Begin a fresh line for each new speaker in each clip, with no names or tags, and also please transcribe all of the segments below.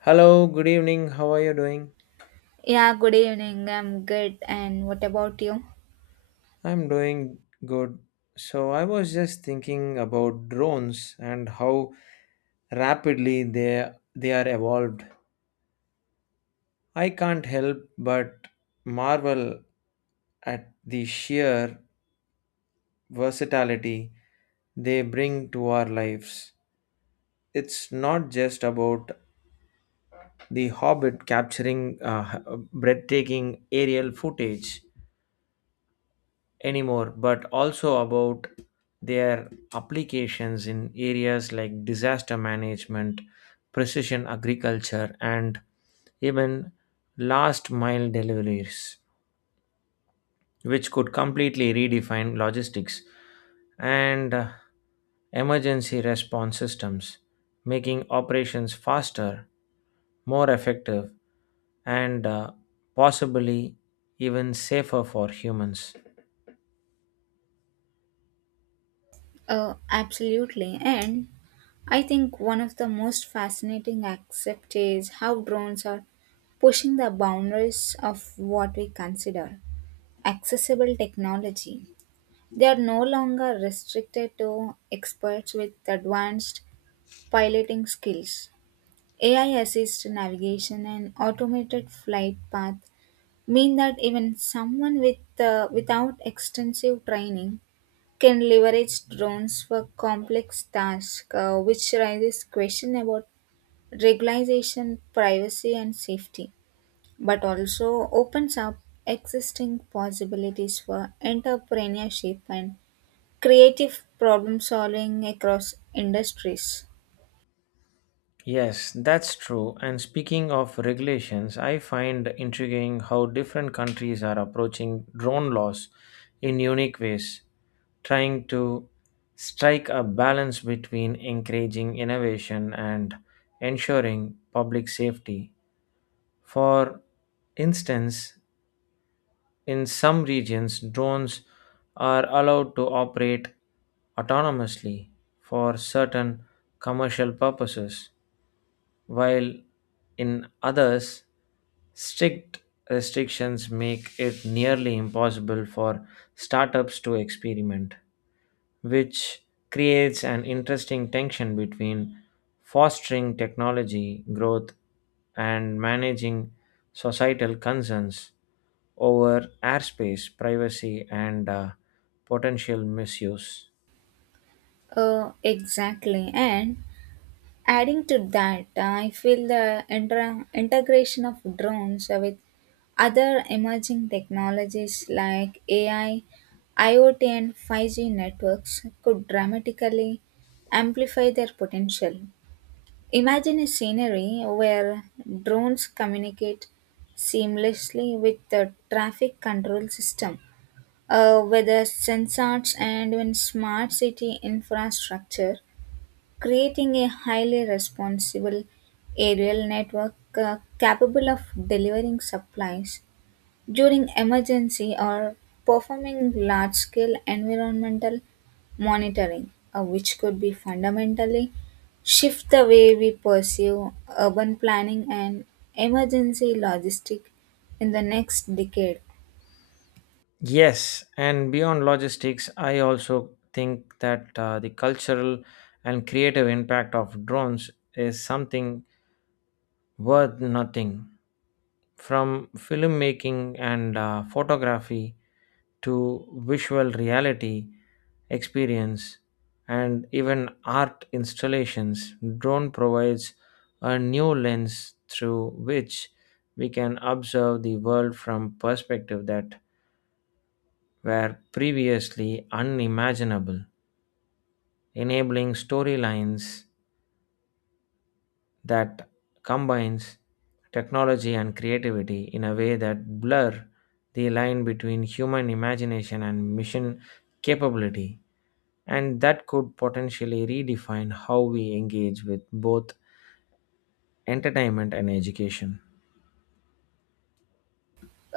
Hello, good evening. How are you doing?
Yeah, good evening. I'm good. And what about you?
I'm doing good. So, I was just thinking about drones and how rapidly they are evolved. I can't help but marvel at the sheer versatility they bring to our lives. It's not just about the hobbit capturing breathtaking aerial footage anymore, but also about their applications in areas like disaster management, precision agriculture, and even last mile deliveries, which could completely redefine logistics and emergency response systems, making operations faster, more effective, and possibly even safer for humans.
Oh, absolutely. And I think one of the most fascinating aspects is how drones are pushing the boundaries of what we consider accessible technology. They are no longer restricted to experts with advanced piloting skills. AI assist navigation and automated flight path mean that even someone without extensive training can leverage drones for complex tasks, which raises question about regularization, privacy, and safety, but also opens up existing possibilities for entrepreneurship and creative problem solving across industries.
Yes, that's true. And speaking of regulations, I find intriguing how different countries are approaching drone laws in unique ways, trying to strike a balance between encouraging innovation and ensuring public safety. For instance, in some regions, drones are allowed to operate autonomously for certain commercial purposes while in others, strict restrictions make it nearly impossible for startups to experiment, which creates an interesting tension between fostering technology growth and managing societal concerns over airspace, privacy, and potential misuse.
Exactly. And adding to that, I feel the integration of drones with other emerging technologies like AI, IoT, and 5G networks could dramatically amplify their potential. Imagine a scenery where drones communicate seamlessly with the traffic control system, with the sensors and even smart city infrastructure, creating a highly responsible aerial network capable of delivering supplies during emergency or performing large scale environmental monitoring, which could be fundamentally shift the way we pursue urban planning and emergency logistic in the next decade.
Yes, and beyond logistics, I also think that the cultural and creative impact of drones is something worth nothing. From filmmaking and photography to visual reality experience and even art installations, drone provides a new lens through which we can observe the world from perspective that were previously unimaginable, enabling storylines that combines technology and creativity in a way that blur the line between human imagination and mission capability and that could potentially redefine how we engage with both entertainment and education.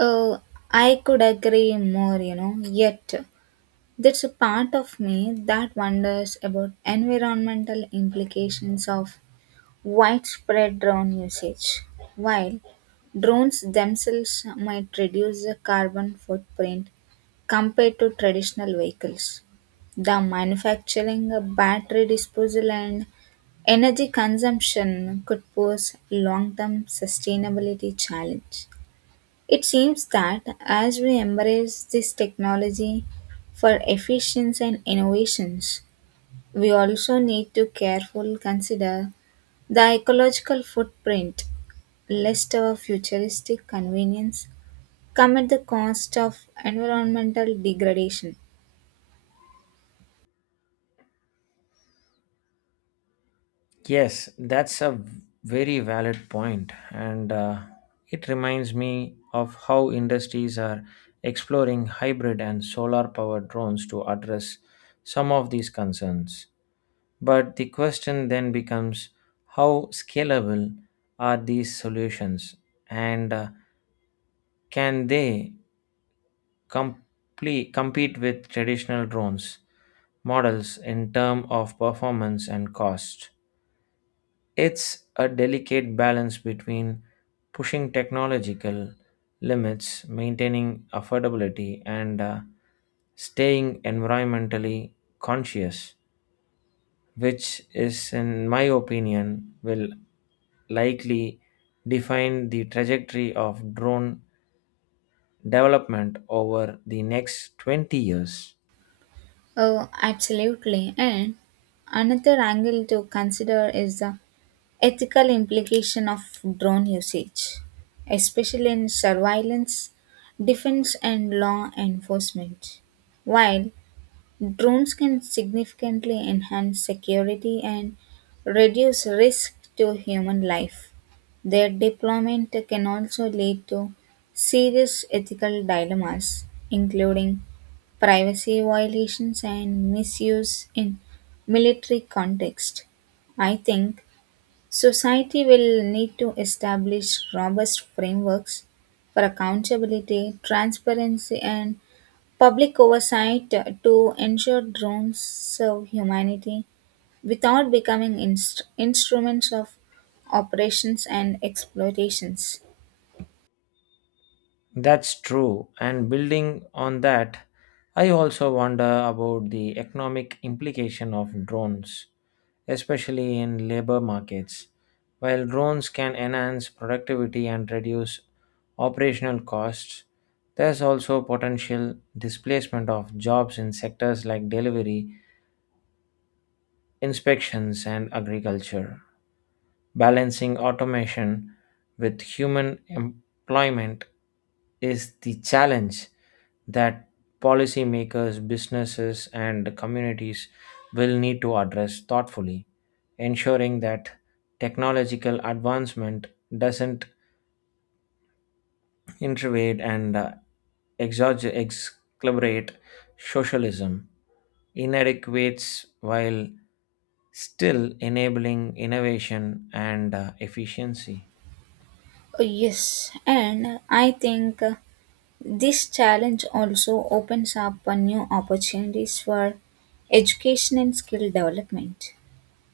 Uh, I could agree more, you know, yet. There's a part of me that wonders about environmental implications of widespread drone usage. While drones themselves might reduce the carbon footprint compared to traditional vehicles, the manufacturing, battery disposal, and energy consumption could pose long term sustainability challenge. It seems that as we embrace this technology for efficiency and innovations, we also need to carefully consider the ecological footprint, lest our futuristic convenience come at the cost of environmental degradation.
Yes, that's a very valid point, and it reminds me of how industries are exploring hybrid and solar powered drones to address some of these concerns. But the question then becomes how scalable are these solutions, and can they compete with traditional drones models in terms of performance and cost? It's a delicate balance between pushing technological limits, maintaining affordability, and staying environmentally conscious, which is, in my opinion, will likely define the trajectory of drone development over the next 20 years.
Oh, absolutely. And another angle to consider is the ethical implication of drone usage, especially in surveillance, defense, and law enforcement. While drones can significantly enhance security and reduce risk to human life, their deployment can also lead to serious ethical dilemmas, including privacy violations and misuse in military context. I think society will need to establish robust frameworks for accountability, transparency, and public oversight to ensure drones serve humanity without becoming instruments of operations and exploitations.
That's true. And building on that, I also wonder about the economic implication of drones, especially in labor markets. While drones can enhance productivity and reduce operational costs, there's also potential displacement of jobs in sectors like delivery, inspections, and agriculture. Balancing automation with human employment is the challenge that policymakers, businesses, and communities will need to address thoughtfully, ensuring that technological advancement doesn't intervade and exacerbate socialism inadequates while still enabling innovation and efficiency.
Yes, and I think this challenge also opens up new opportunities for education and skill development.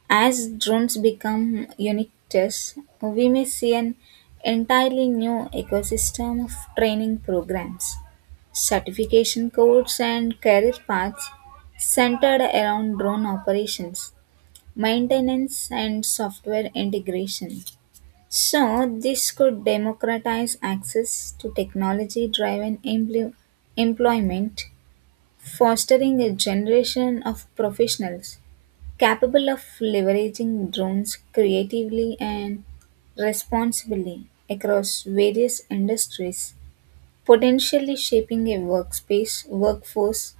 As drones become unique tests, we may see an entirely new ecosystem of training programs, certification codes, and career paths centered around drone operations, maintenance, and software integration. So, this could democratize access to technology driven employment, fostering a generation of professionals capable of leveraging drones creatively and responsibly across various industries, potentially shaping a workspace workforce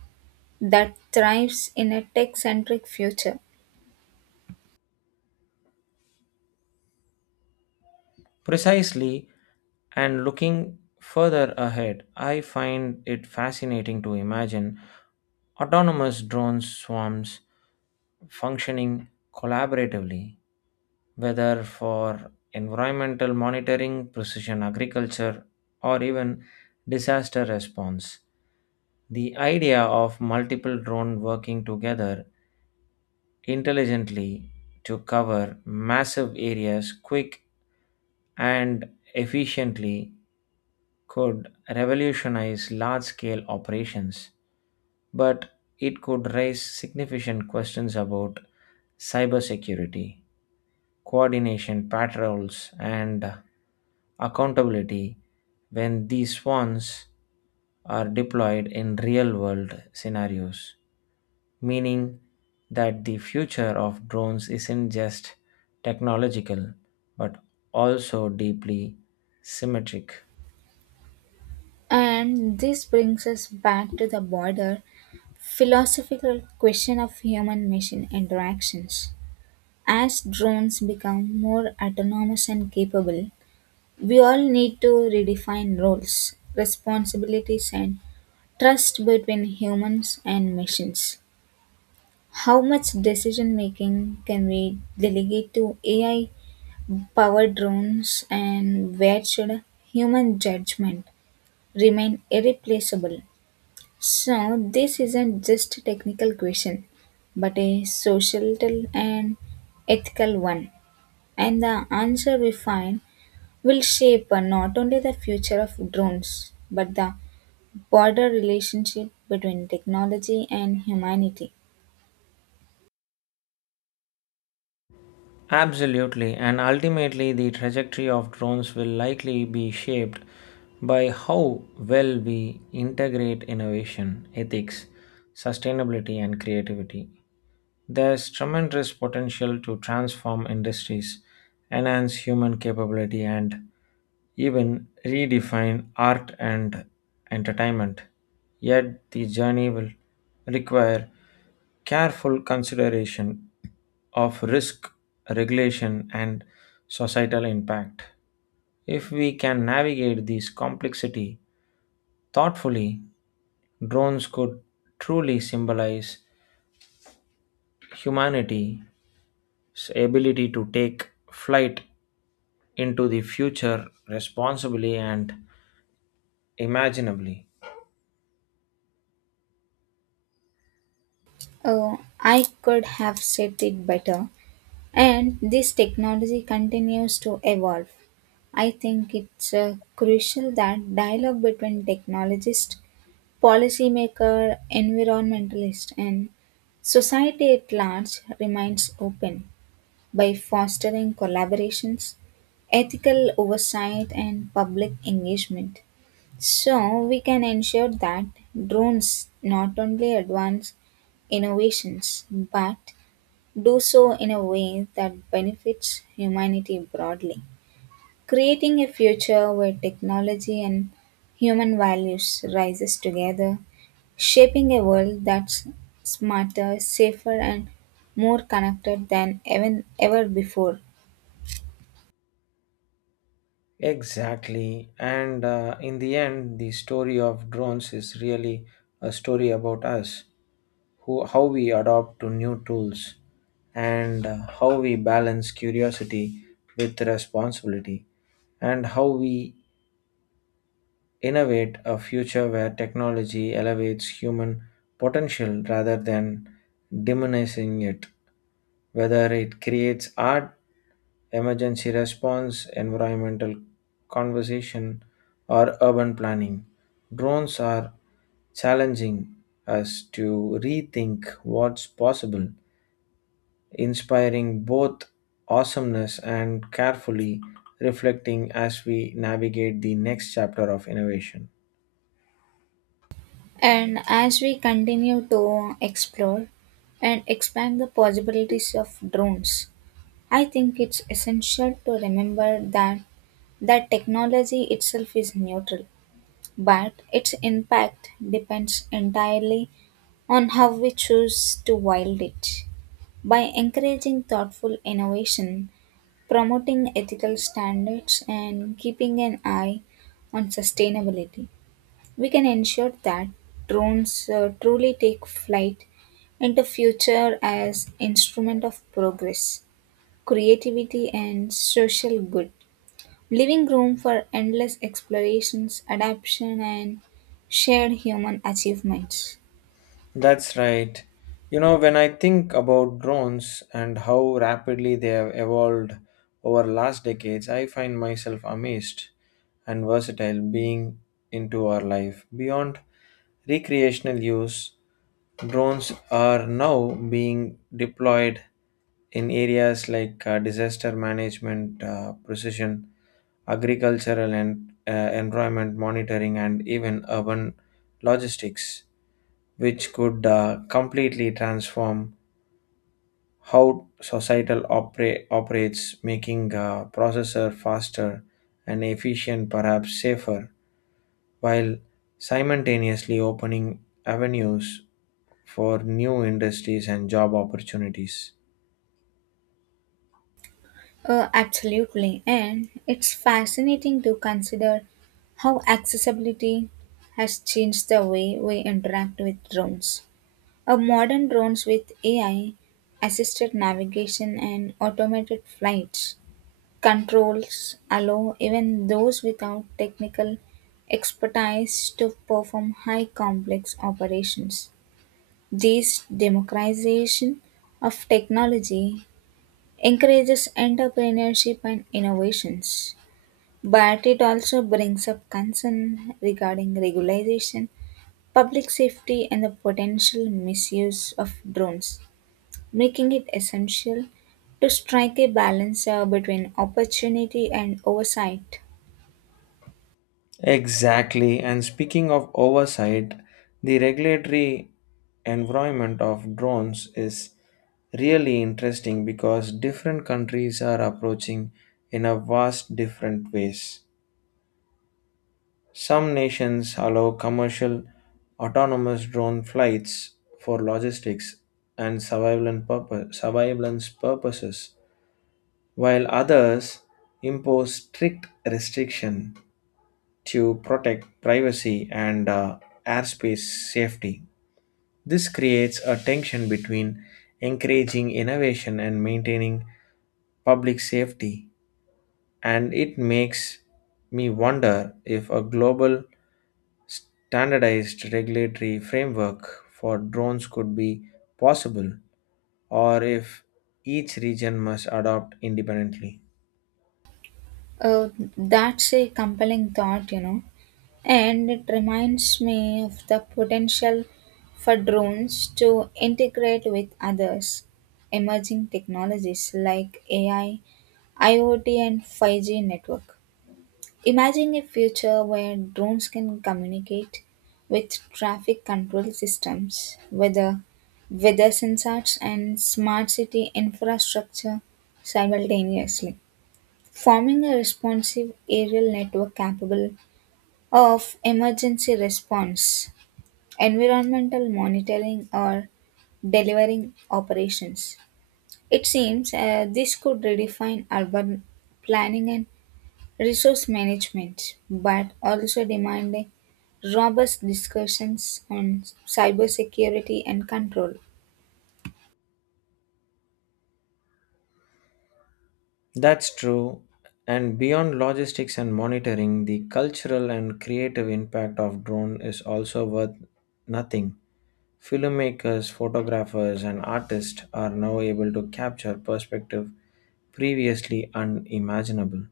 that thrives in a tech centric future.
Precisely, and looking further ahead, I find it fascinating to imagine autonomous drone swarms functioning collaboratively, whether for environmental monitoring, precision agriculture, or even disaster response. The idea of multiple drones working together intelligently to cover massive areas quick and efficiently could revolutionize large scale operations, but it could raise significant questions about cybersecurity, coordination, patrols, and accountability when these swans are deployed in real world scenarios, meaning that the future of drones isn't just technological but also deeply symmetric.
And this brings us back to the broader philosophical question of human machine interactions. As drones become more autonomous and capable, we all need to redefine roles, responsibilities, and trust between humans and machines. How much decision making can we delegate to AI powered drones, and where should human judgment remain irreplaceable? So, this isn't just a technical question, but a societal and ethical one. And the answer we find will shape not only the future of drones but the broader relationship between technology and humanity.
Absolutely, and ultimately, the trajectory of drones will likely be shaped by how well we integrate innovation, ethics, sustainability, and creativity. There's tremendous potential to transform industries, enhance human capability, and even redefine art and entertainment. Yet the journey will require careful consideration of risk, regulation, and societal impact. If we can navigate this complexity thoughtfully, drones could truly symbolize humanity ability to take flight into the future responsibly and imaginably.
Oh, I could have said it better. And this technology continues to evolve. I think it's crucial that dialogue between technologists, policymaker, environmentalist, and society at large remains open, by fostering collaborations, ethical oversight, and public engagement. So, we can ensure that drones not only advance innovations but do so in a way that benefits humanity broadly, creating a future where technology and human values rises together, shaping a world that's smarter, safer, and more connected than even ever before.
Exactly. And in the end, the story of drones is really a story about us, who how we adopt to new tools, and how we balance curiosity with responsibility, and how we innovate a future where technology elevates human potential rather than diminishing it, whether it creates art, emergency response, environmental conversation, or urban planning. Drones are challenging us to rethink what's possible, inspiring both awesomeness and carefully reflecting as we navigate the next chapter of innovation.
And as we continue to explore and expand the possibilities of drones, I think it's essential to remember that technology itself is neutral, but its impact depends entirely on how we choose to wield it. By encouraging thoughtful innovation, promoting ethical standards, and keeping an eye on sustainability, we can ensure that drones truly take flight into future as instrument of progress, creativity and social good, leaving room for endless explorations, adaptation and shared human achievements.
That's right. You know, when I think about drones and how rapidly they have evolved over last decades, I find myself amazed and versatile being into our life. Beyond recreational use, drones are now being deployed in areas like disaster management, precision, agricultural and environment monitoring, and even urban logistics which could completely transform how societal operates, making a processor faster and efficient, perhaps safer, while simultaneously opening avenues for new industries and job opportunities.
Absolutely, and it's fascinating to consider how accessibility has changed the way we interact with drones. A modern drones with AI assisted navigation and automated flights controls allow even those without technical expertise to perform high complex operations. This democratization of technology encourages entrepreneurship and innovations, but it also brings up concern regarding regulation, public safety, and the potential misuse of drones, making it essential to strike a balance between opportunity and oversight.
Exactly. And speaking of oversight, the regulatory environment of drones is really interesting because different countries are approaching in a vast different ways. Some nations allow commercial autonomous drone flights for logistics and surveillance, surveillance purposes, while others impose strict restriction to protect privacy and airspace safety. This creates a tension between encouraging innovation and maintaining public safety, and it makes me wonder if a global standardized regulatory framework for drones could be possible or if each region must adopt independently.
Uh, that's a compelling thought, you know, and it reminds me of the potential for drones to integrate with others. Emerging technologies like AI, IoT, and 5G network. Imagine a future where drones can communicate with traffic control systems, weather sensors, and smart city infrastructure simultaneously, forming a responsive aerial network capable of emergency response, environmental monitoring, or delivering operations. It seems this could redefine urban planning and resource management, but also demanding robust discussions on cybersecurity and control.
That's true. And beyond logistics and monitoring, the cultural and creative impact of drone is also worth nothing. Filmmakers, photographers, and artists are now able to capture perspective previously unimaginable,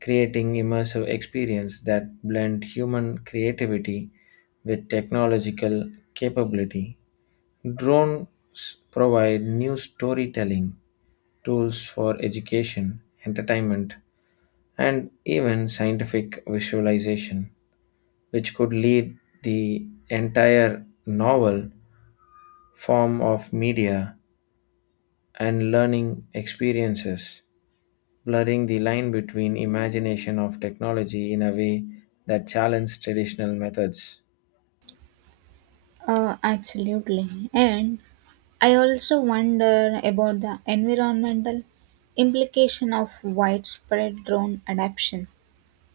creating immersive experience that blend human creativity with technological capability. Drones provide new storytelling tools for education, entertainment, and even scientific visualization, which could lead the entire novel form of media and learning experiences, blurring the line between imagination of technology in a way that challenge traditional methods.
Absolutely. And I also wonder about the environmental implication of widespread drone adoption.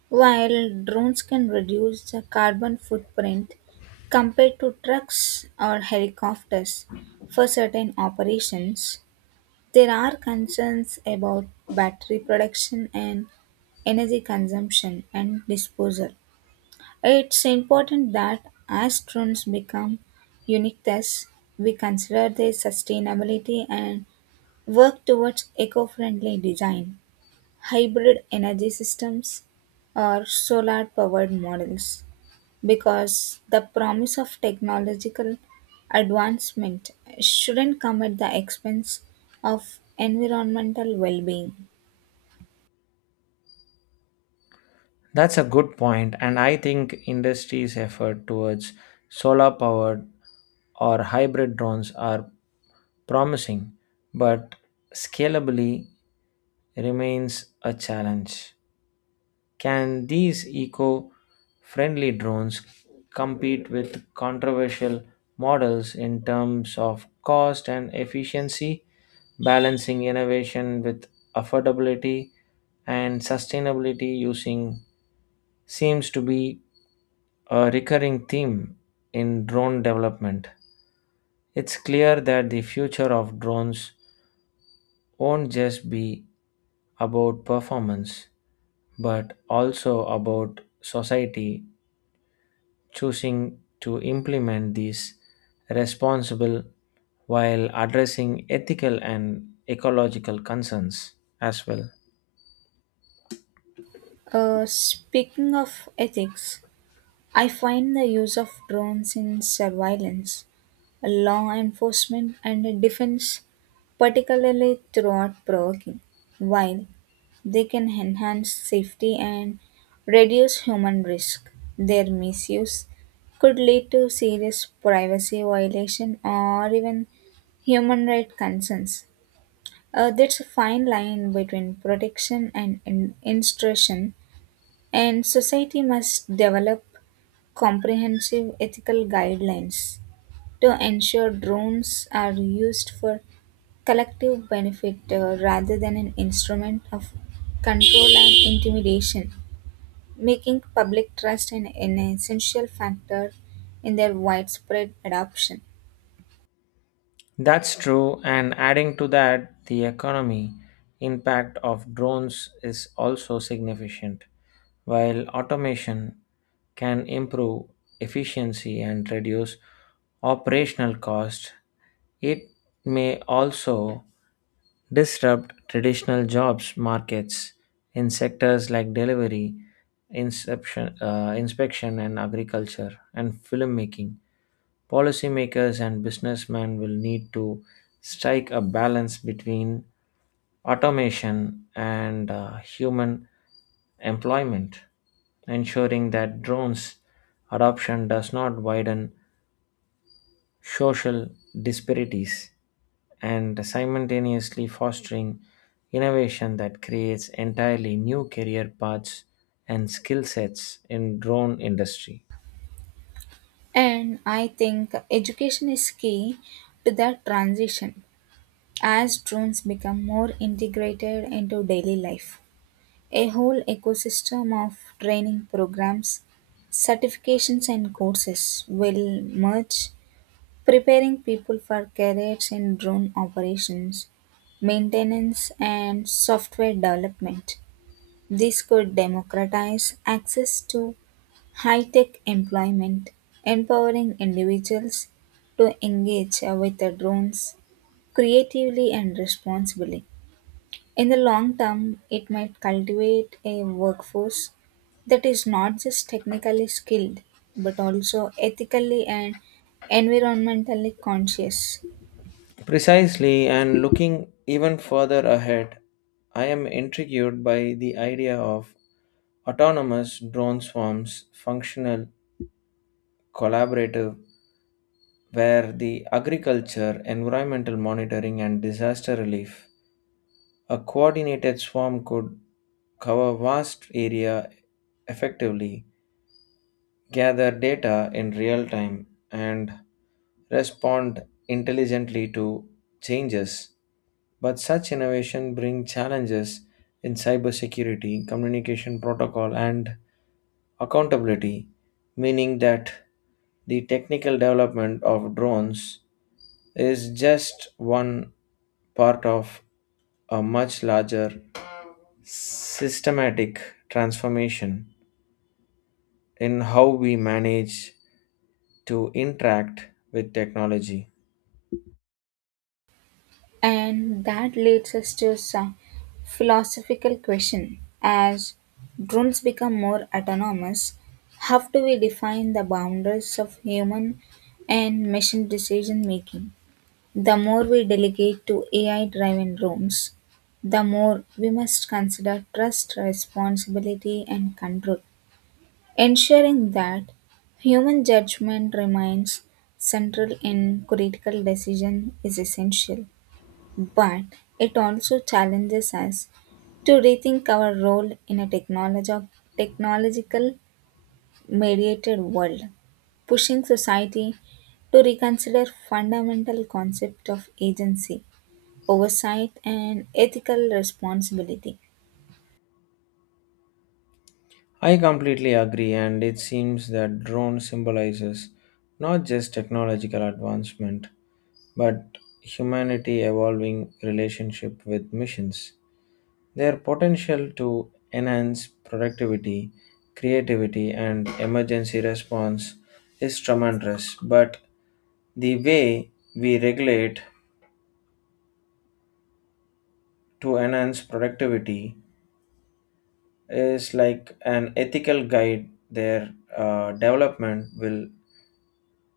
While drones can reduce the carbon footprint compared to trucks or helicopters for certain operations, there are concerns about battery production and energy consumption and disposal. It's important that as drones become unique tests, we consider their sustainability and work towards eco friendly design hybrid energy systems or solar powered models, because the promise of technological advancement shouldn't come at the expense of environmental well being.
That's a good point, and I think industry's effort towards solar powered or hybrid drones are promising, but scalably remains a challenge. Can these eco friendly drones compete with controversial models in terms of cost and efficiency, balancing innovation with affordability and sustainability using seems to be a recurring theme in drone development. It's clear that the future of drones won't just be about performance, but also about society choosing to implement these responsible while addressing ethical and ecological concerns as well.
Speaking of ethics, I find the use of drones in surveillance law enforcement, and defense, particularly throughout provoking, while they can enhance safety and reduce human risk. Their misuse could lead to serious privacy violation or even human rights concerns. There's a fine line between protection and instruction, and society must develop comprehensive ethical guidelines to ensure drones are used for collective benefit rather than an instrument of control and intimidation, making public trust an essential factor in their widespread adoption.
That's true, and adding to that, the economy impact of drones is also significant. While automation can improve efficiency and reduce operational cost, it may also disrupt traditional jobs markets in sectors like delivery, inspection, and agriculture and filmmaking. Policymakers and businessmen will need to strike a balance between automation and human employment, ensuring that drones' adoption does not widen social disparities and simultaneously fostering innovation that creates entirely new career paths and skill sets in drone industry.
And I think education is key to that transition as drones become more integrated into daily life. A whole ecosystem of training programs, certifications, and courses will merge, preparing people for careers in drone operations, maintenance, and software development. This could democratize access to high tech employment, empowering individuals to engage with the drones creatively and responsibly. In the long term, it might cultivate a workforce that is not just technically skilled, but also ethically and environmentally conscious.
Precisely, and looking even further ahead, I am intrigued by the idea of autonomous drone swarms functional collaborative where the agriculture environmental monitoring and disaster relief a coordinated swarm could cover vast area effectively, gather data in real time, and respond intelligently to changes. But such innovation brings challenges in cybersecurity, communication protocol, and accountability, meaning that the technical development of drones is just one part of a much larger systematic transformation in how we manage to interact with technology.
And that leads us to some philosophical question. As drones become more autonomous, how do we define the boundaries of human and machine decision making? The more we delegate to AI driven rooms, the more we must consider trust, responsibility, and control, ensuring that human judgment remains central in critical decision is essential, but it also challenges us to rethink our role in a technological mediated world, pushing society to reconsider fundamental concept of agency oversight and ethical responsibility.
I completely agree, and it seems that drone symbolizes not just technological advancement but humanity evolving relationship with missions. Their potential to enhance productivity, creativity, and emergency response is tremendous, but the way we regulate to enhance productivity is like an ethical guide. Their development will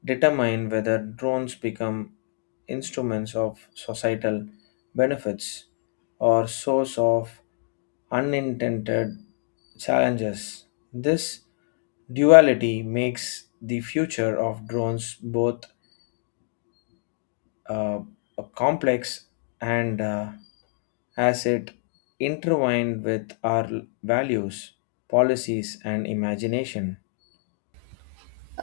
determine whether drones become instruments of societal benefits or source of unintended challenges. This duality makes the future of drones both uh, complex and as it intertwined with our values, policies, and imagination.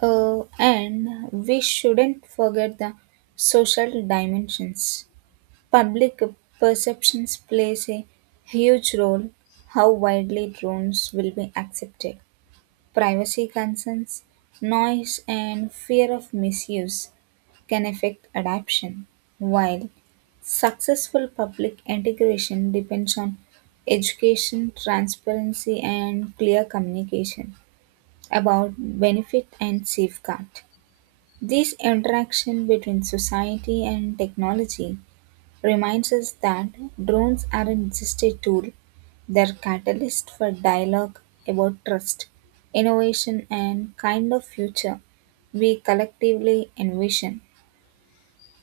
And we shouldn't forget the social dimensions. Public perceptions plays a huge role how widely drones will be accepted. Privacy concerns, noise and fear of misuse can affect adoption, while successful public integration depends on education, transparency and clear communication about benefit and safeguard. This interaction between society and technology reminds us that drones aren't just a tool, they're catalyst for dialogue about trust, innovation, and kind of future we collectively envision.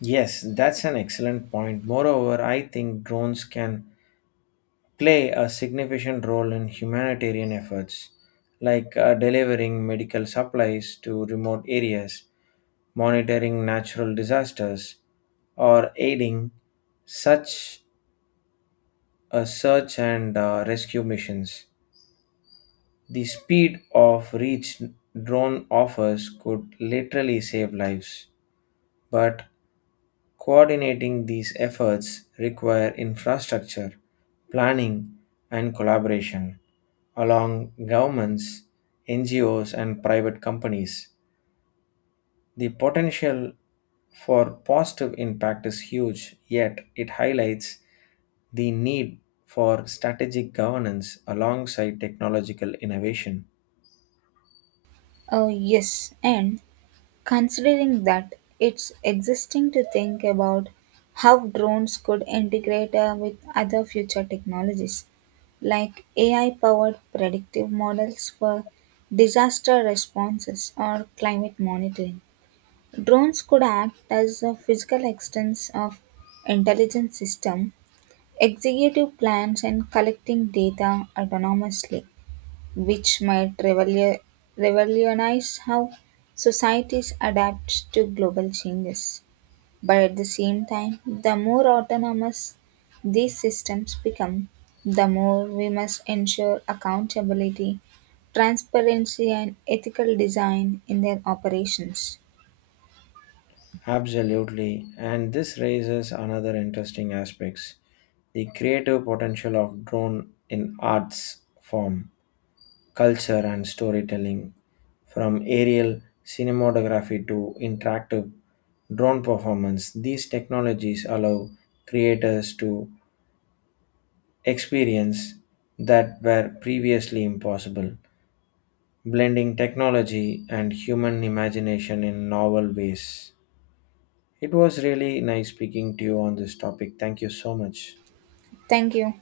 Yes, that's an excellent point. Moreover, I think drones can play a significant role in humanitarian efforts, like delivering medical supplies to remote areas, monitoring natural disasters, or aiding such search and rescue missions. The speed of reach drone offers could literally save lives, but coordinating these efforts require infrastructure, planning, and collaboration along governments, NGOs, and private companies. The potential for positive impact is huge, yet it highlights the need for strategic governance alongside technological innovation.
Oh, yes, and considering that, it's existing to think about how drones could integrate with other future technologies, like AI powered predictive models for disaster responses or climate monitoring. Drones could act as a physical extension of intelligence system, executive plans and collecting data autonomously, which might revolutionize how societies adapt to global changes. But at the same time, the more autonomous these systems become, the more we must ensure accountability, transparency, and ethical design in their operations.
Absolutely. And this raises another interesting aspects, the creative potential of drone in arts form, culture and storytelling, from aerial cinematography to interactive drone performance. These technologies allow creators to experience that were previously impossible, blending technology and human imagination in novel ways. It was really nice speaking to you on this topic. Thank you so much.
Thank you.